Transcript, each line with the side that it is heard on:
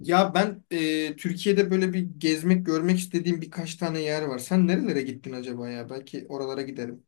left: Ya ben Türkiye'de böyle bir gezmek, görmek istediğim birkaç tane yer var. Sen nerelere gittin acaba ya? Belki oralara giderim.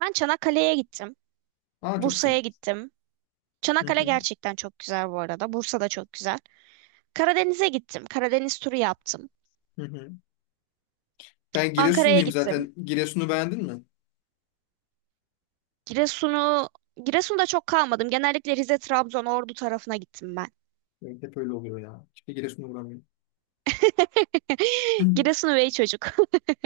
right: Ben Çanakkale'ye gittim.
left: Aa, çok güzel.
right: Bursa'ya gittim.
left: Hı
right: Çanakkale
left: hı,
right: gerçekten çok güzel bu arada. Bursa da çok güzel. Karadeniz'e gittim. Karadeniz turu yaptım.
left: hı hı. Ben
right: Ankara'ya
left: Giresunluyum
right: gittim.
left: zaten. Giresun'u beğendin mi?
right: Giresun'u Giresun'da çok kalmadım. Genellikle Rize, Trabzon, Ordu tarafına gittim ben.
left: Evet, hep öyle oluyor ya. Hiçbir Giresun'a uğramıyorum.
right: Giresun üvey çocuk.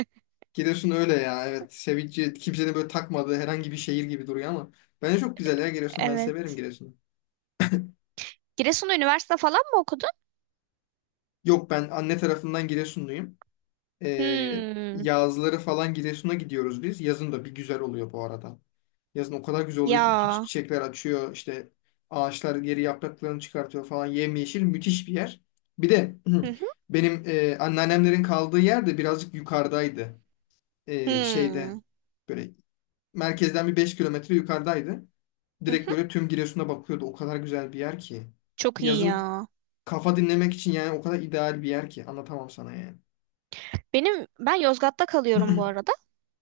left: Giresun öyle ya. Evet. Sevinci kimsenin böyle takmadığı herhangi bir şehir gibi duruyor ama bence çok güzel ya Giresun. Ben severim
right: Evet.
left: Giresun'u.
right: Giresun'da üniversite falan mı okudun?
left: Yok, ben anne tarafından Giresunluyum. Ee,
right: Hmm.
left: yazları falan Giresun'a gidiyoruz biz. Yazın da bir güzel oluyor bu arada. Yazın o kadar güzel oluyor ki bütün
right: Ya.
left: çiçekler açıyor. İşte ağaçlar geri yapraklarını çıkartıyor falan. Yemyeşil, müthiş bir yer. Bir de
right: Hı hı.
left: benim anneannemlerin kaldığı yer de birazcık yukarıdaydı. Şeyde
right: Hmm.
left: böyle merkezden bir 5 kilometre yukarıdaydı.
right: Hı
left: Direkt
right: hı.
left: böyle tüm Giresun'a bakıyordu. O kadar güzel bir yer ki.
right: Çok iyi
left: Yazın
right: ya.
left: kafa dinlemek için yani o kadar ideal bir yer ki. Anlatamam sana yani.
right: Benim ben Yozgat'ta kalıyorum bu arada.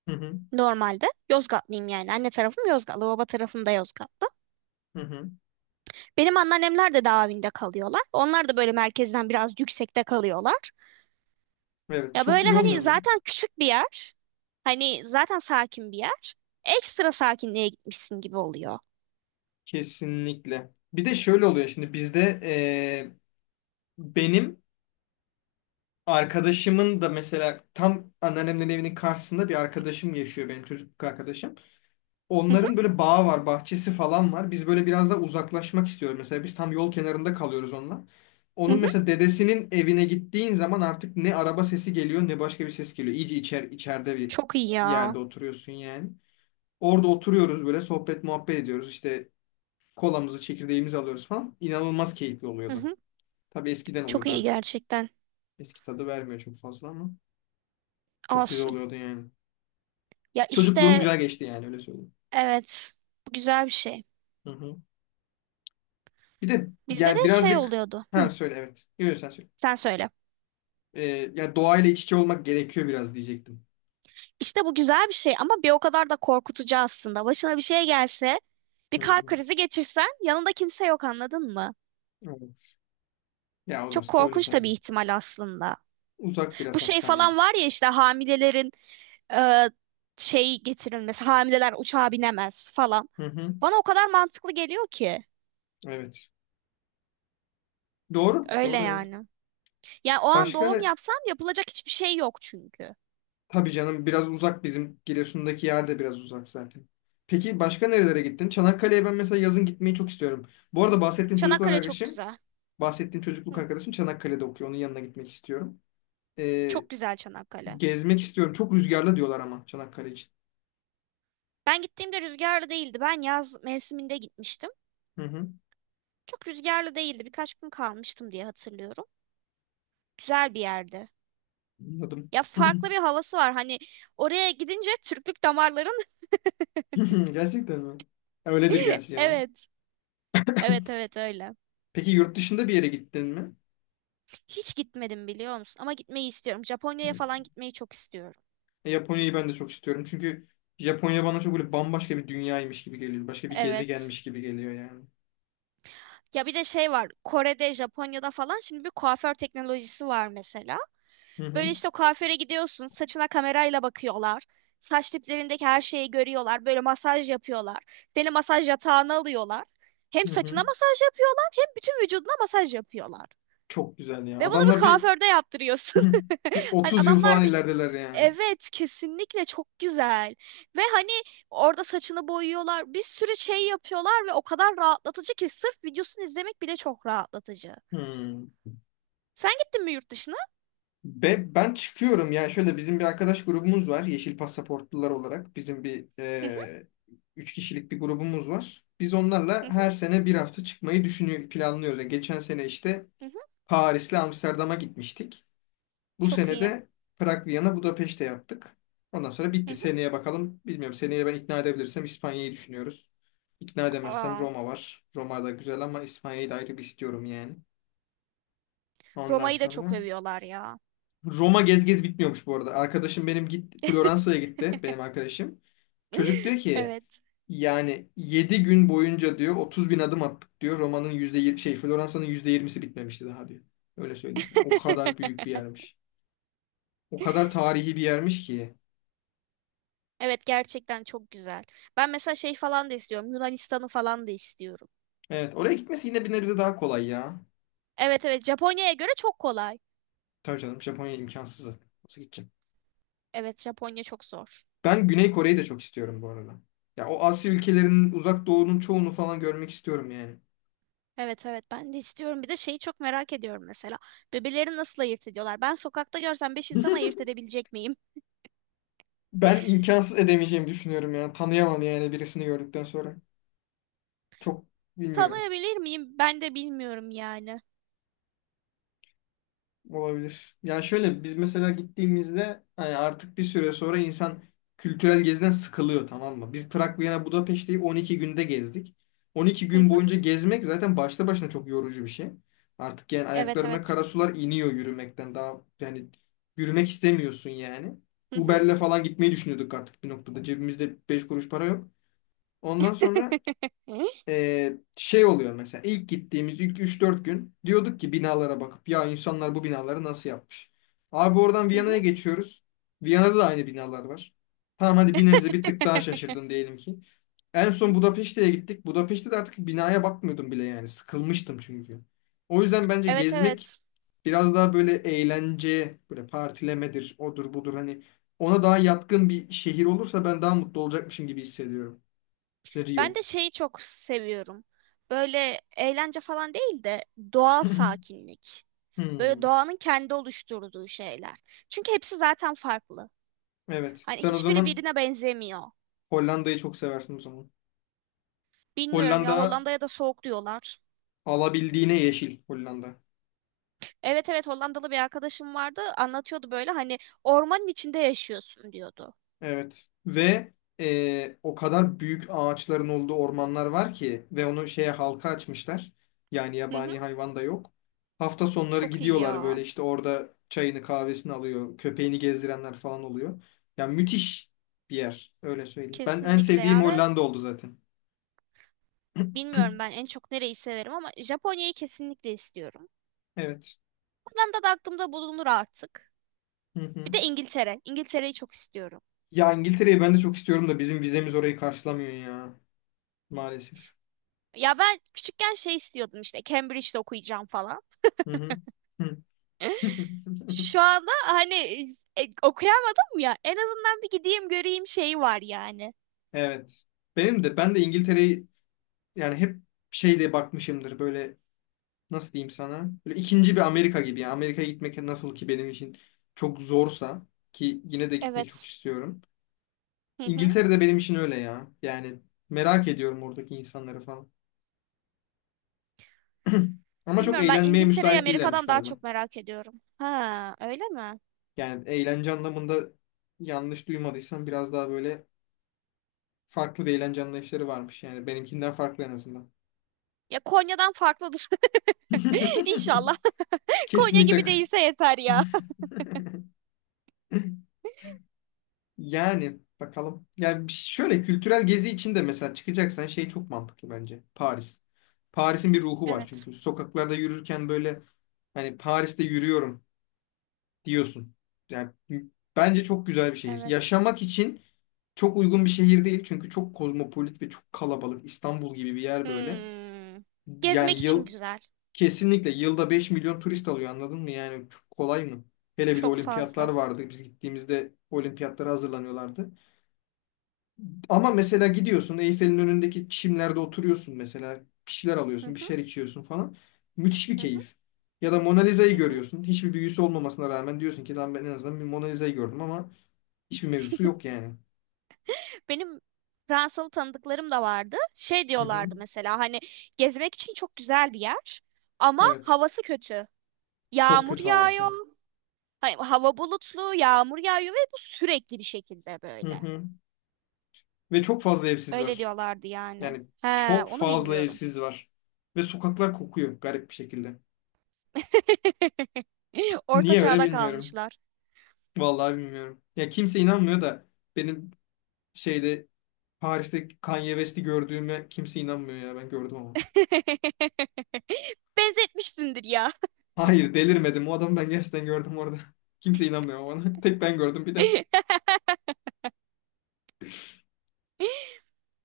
left: Hı hı,
right: Normalde Yozgatlıyım yani. Anne tarafım Yozgatlı, baba tarafım da Yozgatlı.
left: hı hı.
right: Benim anneannemler de Davin'de kalıyorlar. Onlar da böyle merkezden biraz yüksekte kalıyorlar.
left: Evet,
right: Ya
left: çok
right: böyle
left: güzel olmuyor
right: hani
left: mu?
right: zaten küçük bir yer. Hani zaten sakin bir yer. Ekstra sakinliğe gitmişsin gibi oluyor.
left: Kesinlikle. Bir de şöyle oluyor şimdi bizde, benim arkadaşımın da mesela tam anneannemin evinin karşısında bir arkadaşım yaşıyor, benim çocukluk arkadaşım.
right: Hı hı,
left: Onların böyle bağı var, bahçesi falan var. Biz böyle biraz da uzaklaşmak istiyoruz. Mesela biz tam yol kenarında kalıyoruz onunla.
right: hı
left: Onun
right: hı.
left: mesela dedesinin evine gittiğin zaman artık ne araba sesi geliyor ne başka bir ses geliyor. İyice içer, içeride bir
right: Çok iyi ya.
left: yerde oturuyorsun yani. Orada oturuyoruz böyle sohbet muhabbet ediyoruz. İşte kolamızı, çekirdeğimizi alıyoruz falan. İnanılmaz keyifli
right: Hı
left: oluyordu.
right: hı.
left: Tabii, eskiden
right: Çok
left: oluyordu
right: iyi
left: artık.
right: gerçekten.
left: Eski tadı vermiyor çok fazla ama çok güzel
right: Olsun.
left: oluyordu yani.
right: Ya
left: Çocukluğum
right: işte
left: güzel geçti yani, öyle söyleyeyim.
right: evet. Bu güzel bir şey.
left: Hı hı. Bir de
right: Bizde
left: yani
right: de şey
left: birazcık,
right: oluyordu.
left: ha
right: Hı,
left: söyle, evet. Yok, sen söyle.
right: sen söyle.
left: Ee, ya doğayla iç içe olmak gerekiyor biraz diyecektim.
right: İşte bu güzel bir şey ama bir o kadar da korkutucu aslında. Başına bir şey gelse, bir
left: Hı
right: kalp
left: hı.
right: krizi geçirsen yanında kimse yok, anladın mı?
left: Evet. Ya
right: Çok
left: orası da öyle
right: korkunç da
left: tabii.
right: bir ihtimal aslında.
left: Uzak
right: Bu
left: biraz
right: şey
left: hastaneye.
right: falan var ya, işte hamilelerin e, şey getirilmesi, hamileler uçağa binemez falan.
left: Hı hı.
right: Bana o kadar mantıklı geliyor ki.
left: Evet. Doğru.
right: Öyle
left: Doğru, evet.
right: yani. Yani o an
left: Başka
right: doğum
left: ne?
right: yapsan yapılacak hiçbir şey yok çünkü.
left: Tabii canım, biraz uzak bizim Giresun'daki yer de biraz uzak zaten. Peki başka nerelere gittin? Çanakkale'ye ben mesela yazın gitmeyi çok istiyorum. Bu arada
right: Çanakkale çok güzel.
left: bahsettiğim çocukluk
right: Hı,
left: arkadaşım Çanakkale'de okuyor. Onun yanına gitmek istiyorum. Ee,
right: çok güzel Çanakkale.
left: gezmek istiyorum. Çok rüzgarlı diyorlar ama Çanakkale için.
right: Ben gittiğimde rüzgarlı değildi. Ben yaz mevsiminde gitmiştim.
left: Hı hı.
right: Çok rüzgarlı değildi. Birkaç gün kalmıştım diye hatırlıyorum. Güzel bir yerdi.
left: Anladım.
right: Ya farklı bir havası var. Hani oraya gidince Türklük damarların
left: Gerçekten mi? Ya öyledir gerçi canım.
right: Evet. Evet evet öyle.
left: Peki yurt dışında bir yere gittin mi?
right: Hiç gitmedim biliyor musun? Ama gitmeyi istiyorum. Japonya'ya
left: Hı.
right: falan gitmeyi çok istiyorum.
left: Japonya'yı ben de çok istiyorum. Çünkü Japonya bana çok böyle bambaşka bir dünyaymış gibi geliyor. Başka bir
right: Evet.
left: gezegenmiş gibi geliyor yani.
right: Ya bir de şey var. Kore'de, Japonya'da falan şimdi bir kuaför teknolojisi var mesela.
left: Hı
right: Böyle
left: hı.
right: işte o kuaföre gidiyorsun, saçına kamerayla bakıyorlar. Saç diplerindeki her şeyi görüyorlar. Böyle masaj yapıyorlar. Seni masaj yatağına alıyorlar. Hem
left: Hı hı.
right: saçına masaj yapıyorlar, hem bütün vücuduna masaj yapıyorlar.
left: Çok güzel ya.
right: Ve bunu bir
left: Adamlar bir
right: kuaförde yaptırıyorsun.
left: bir
right: Hani
left: 30 yıl
right: adamlar
left: falan
right: bir
left: ilerideler yani.
right: evet, kesinlikle çok güzel. Ve hani orada saçını boyuyorlar. Bir sürü şey yapıyorlar ve o kadar rahatlatıcı ki sırf videosunu izlemek bile çok rahatlatıcı.
left: Hmm.
right: Sen gittin mi yurt dışına?
left: Ben çıkıyorum yani, şöyle bizim bir arkadaş grubumuz var, yeşil pasaportlular olarak bizim bir
right: Hı hı,
left: 3 kişilik bir grubumuz var. Biz
right: hı
left: onlarla
right: hı,
left: her sene bir hafta çıkmayı düşünüyor planlıyoruz. Yani geçen sene işte
right: hı hı.
left: Paris'le Amsterdam'a gitmiştik. Bu
right: Çok
left: sene
right: iyi.
left: de Prag, Viyana, Budapeşte yaptık. Ondan sonra
right: Hı
left: bitti.
right: hı.
left: Seneye bakalım. Bilmiyorum. Seneye ben ikna edebilirsem İspanya'yı düşünüyoruz. İkna edemezsem
right: Aa.
left: Roma var. Roma da güzel ama İspanya'yı da ayrı bir istiyorum yani. Ondan
right: Roma'yı da çok
left: sonra
right: övüyorlar ya.
left: Roma gez gez bitmiyormuş bu arada. Arkadaşım benim gitti, Floransa'ya gitti benim arkadaşım.
right: Evet.
left: Çocuk diyor ki
right: Evet.
left: yani 7 gün boyunca diyor 30 bin adım attık diyor. Roma'nın yüzde yirmi şey, Floransa'nın %20'si bitmemişti daha diyor. Öyle söyleyeyim sana. O kadar büyük bir yermiş. O kadar tarihi bir yermiş ki.
right: Evet, gerçekten çok güzel. Ben mesela şey falan da istiyorum. Yunanistan'ı falan da istiyorum.
left: Evet, oraya gitmesi yine bir nebze daha kolay ya.
right: Evet evet, Japonya'ya göre çok kolay.
left: Tabii canım Japonya imkansız zaten. Nasıl gideceğim?
right: Evet, Japonya çok zor.
left: Ben Güney Kore'yi de çok istiyorum bu arada. Ya o Asya ülkelerinin, uzak doğunun çoğunu falan görmek istiyorum yani.
right: Evet evet, ben de istiyorum. Bir de şeyi çok merak ediyorum mesela. Bebeleri nasıl ayırt ediyorlar? Ben sokakta görsem 5 insan ayırt edebilecek miyim?
left: Ben imkansız edemeyeceğimi düşünüyorum ya. Tanıyamam yani birisini gördükten sonra. Çok bilmiyorum.
right: Tanıyabilir miyim? Ben de bilmiyorum yani.
left: Olabilir. Yani şöyle, biz mesela gittiğimizde hani artık bir süre sonra insan kültürel geziden sıkılıyor, tamam mı? Biz Prag, Viyana, Budapeşte'yi 12 günde gezdik. 12
right: Hı
left: gün
right: hı.
left: boyunca gezmek zaten başta başına çok yorucu bir şey. Artık yani
right: Evet
left: ayaklarına
right: evet.
left: kara sular iniyor yürümekten. Daha yani yürümek istemiyorsun yani.
right: Hı hı.
left: Uber'le falan gitmeyi düşünüyorduk artık bir noktada. Cebimizde 5 kuruş para yok. Ondan sonra
right: Hı?
left: şey oluyor mesela ilk gittiğimiz ilk üç dört gün diyorduk ki binalara bakıp ya insanlar bu binaları nasıl yapmış? Abi oradan
right: Hı hı.
left: Viyana'ya geçiyoruz. Viyana'da da aynı binalar var. Tamam, hadi bir nebze bir tık daha şaşırdın diyelim ki. En son Budapeşte'ye gittik. Budapeşte de artık binaya bakmıyordum bile yani. Sıkılmıştım çünkü. O yüzden bence
right: Evet
left: gezmek
right: evet.
left: biraz daha böyle eğlence, böyle partilemedir, odur budur, hani ona daha yatkın bir şehir olursa ben daha mutlu olacakmışım gibi hissediyorum. İşte
right: Ben
left: Rio.
right: de şeyi çok seviyorum. Böyle eğlence falan değil de doğal sakinlik. Böyle
left: Hmm.
right: doğanın kendi oluşturduğu şeyler. Çünkü hepsi zaten farklı.
left: Evet.
right: Hani
left: Sen o
right: hiçbiri
left: zaman
right: birine benzemiyor.
left: Hollanda'yı çok seversin o zaman.
right: Bilmiyorum ya,
left: Hollanda
right: Hollanda'ya da soğuk diyorlar.
left: alabildiğine yeşil Hollanda.
right: Evet evet, Hollandalı bir arkadaşım vardı, anlatıyordu böyle hani ormanın içinde yaşıyorsun diyordu.
left: Evet. Ve o kadar büyük ağaçların olduğu ormanlar var ki ve onu şeye halka açmışlar. Yani
right: Hı hı,
left: yabani hayvan da yok. Hafta sonları
right: çok iyi
left: gidiyorlar böyle,
right: ya.
left: işte orada çayını kahvesini alıyor. Köpeğini gezdirenler falan oluyor. Yani müthiş bir yer öyle söyleyeyim. Ben en
right: Kesinlikle
left: sevdiğim
right: ya ve
left: Hollanda oldu zaten.
right: bilmiyorum ben en çok nereyi severim ama Japonya'yı kesinlikle istiyorum.
left: Evet.
right: Hollanda da aklımda bulunur artık.
left: Hı
right: Bir
left: hı.
right: de İngiltere. İngiltere'yi çok istiyorum.
left: Ya İngiltere'yi ben de çok istiyorum da bizim vizemiz orayı karşılamıyor ya. Maalesef.
right: Ya ben küçükken şey istiyordum, işte Cambridge'de okuyacağım falan.
left: Hı hı. Hı.
right: Şu anda hani okuyamadım ya. En azından bir gideyim göreyim şeyi var yani.
left: Evet. Benim de İngiltere'yi yani hep şey diye bakmışımdır böyle, nasıl diyeyim sana? Böyle ikinci bir Amerika gibi. Yani Amerika'ya gitmek nasıl ki benim için çok zorsa, ki yine de gitmek çok
right: Evet.
left: istiyorum.
right: Hı hı.
left: İngiltere de benim için öyle ya. Yani merak ediyorum oradaki insanları falan. Ama çok
right: Bilmiyorum, ben
left: eğlenmeye
right: İngiltere'yi
left: müsait değillermiş
right: Amerika'dan daha
left: galiba.
right: çok merak ediyorum. Ha, öyle mi?
left: Yani eğlence anlamında yanlış duymadıysam biraz daha böyle farklı bir eğlence anlayışları varmış. Yani benimkinden farklı en azından.
right: Ya Konya'dan farklıdır. İnşallah. Konya
left: Kesinlikle.
right: gibi değilse yeter ya.
left: Yani bakalım. Yani şöyle kültürel gezi için de mesela çıkacaksan şey çok mantıklı bence. Paris. Paris'in bir ruhu var
right: Evet.
left: çünkü. Sokaklarda yürürken böyle, hani Paris'te yürüyorum diyorsun. Yani bence çok güzel bir şehir.
right: Evet.
left: Yaşamak için çok uygun bir şehir değil. Çünkü çok kozmopolit ve çok kalabalık. İstanbul gibi bir yer böyle.
right: Hmm. Gezmek
left: Yani
right: için
left: yıl
right: güzel.
left: Kesinlikle yılda 5 milyon turist alıyor, anladın mı? Yani çok kolay mı? Hele bir de
right: Çok
left: olimpiyatlar
right: fazla.
left: vardı. Biz gittiğimizde olimpiyatlara hazırlanıyorlardı. Ama mesela gidiyorsun Eyfel'in önündeki çimlerde oturuyorsun mesela. Bir şeyler
right: Hı
left: alıyorsun, bir
right: hı,
left: şeyler içiyorsun falan. Müthiş bir
right: hı hı,
left: keyif. Ya da Mona
right: hı
left: Lisa'yı
right: hı.
left: görüyorsun. Hiçbir büyüsü olmamasına rağmen diyorsun ki lan ben en azından bir Mona Lisa'yı gördüm ama hiçbir mevzusu yok yani.
right: Benim Fransalı tanıdıklarım da vardı. Şey
left: Hı hı.
right: diyorlardı mesela, hani gezmek için çok güzel bir yer ama
left: Evet.
right: havası kötü.
left: Çok
right: Yağmur
left: kötü havası.
right: yağıyor. Hani hava bulutlu, yağmur yağıyor ve bu sürekli bir şekilde
left: Hı
right: böyle.
left: hı. Ve çok fazla evsiz
right: Öyle
left: var.
right: diyorlardı yani.
left: Yani
right: He,
left: çok
right: onu
left: fazla
right: bilmiyorum.
left: evsiz var. Ve sokaklar kokuyor garip bir şekilde.
right: Orta
left: Niye öyle
right: çağda
left: bilmiyorum.
right: kalmışlar.
left: Vallahi bilmiyorum. Ya kimse inanmıyor da benim şeyde Paris'te Kanye West'i gördüğüme kimse inanmıyor ya, ben gördüm ama.
right: Benzetmişsindir ya.
left: Hayır, delirmedim. O adamı ben gerçekten gördüm orada. Kimse inanmıyor bana. Tek ben gördüm bir de.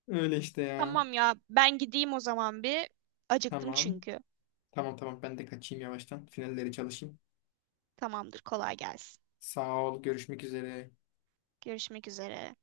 left: Öyle işte ya.
right: Tamam ya, ben gideyim o zaman bir. Acıktım
left: Tamam.
right: çünkü.
left: Tamam tamam, ben de kaçayım yavaştan. Finalleri çalışayım.
right: Tamamdır, kolay gelsin.
left: Sağ ol. Görüşmek üzere.
right: Görüşmek üzere.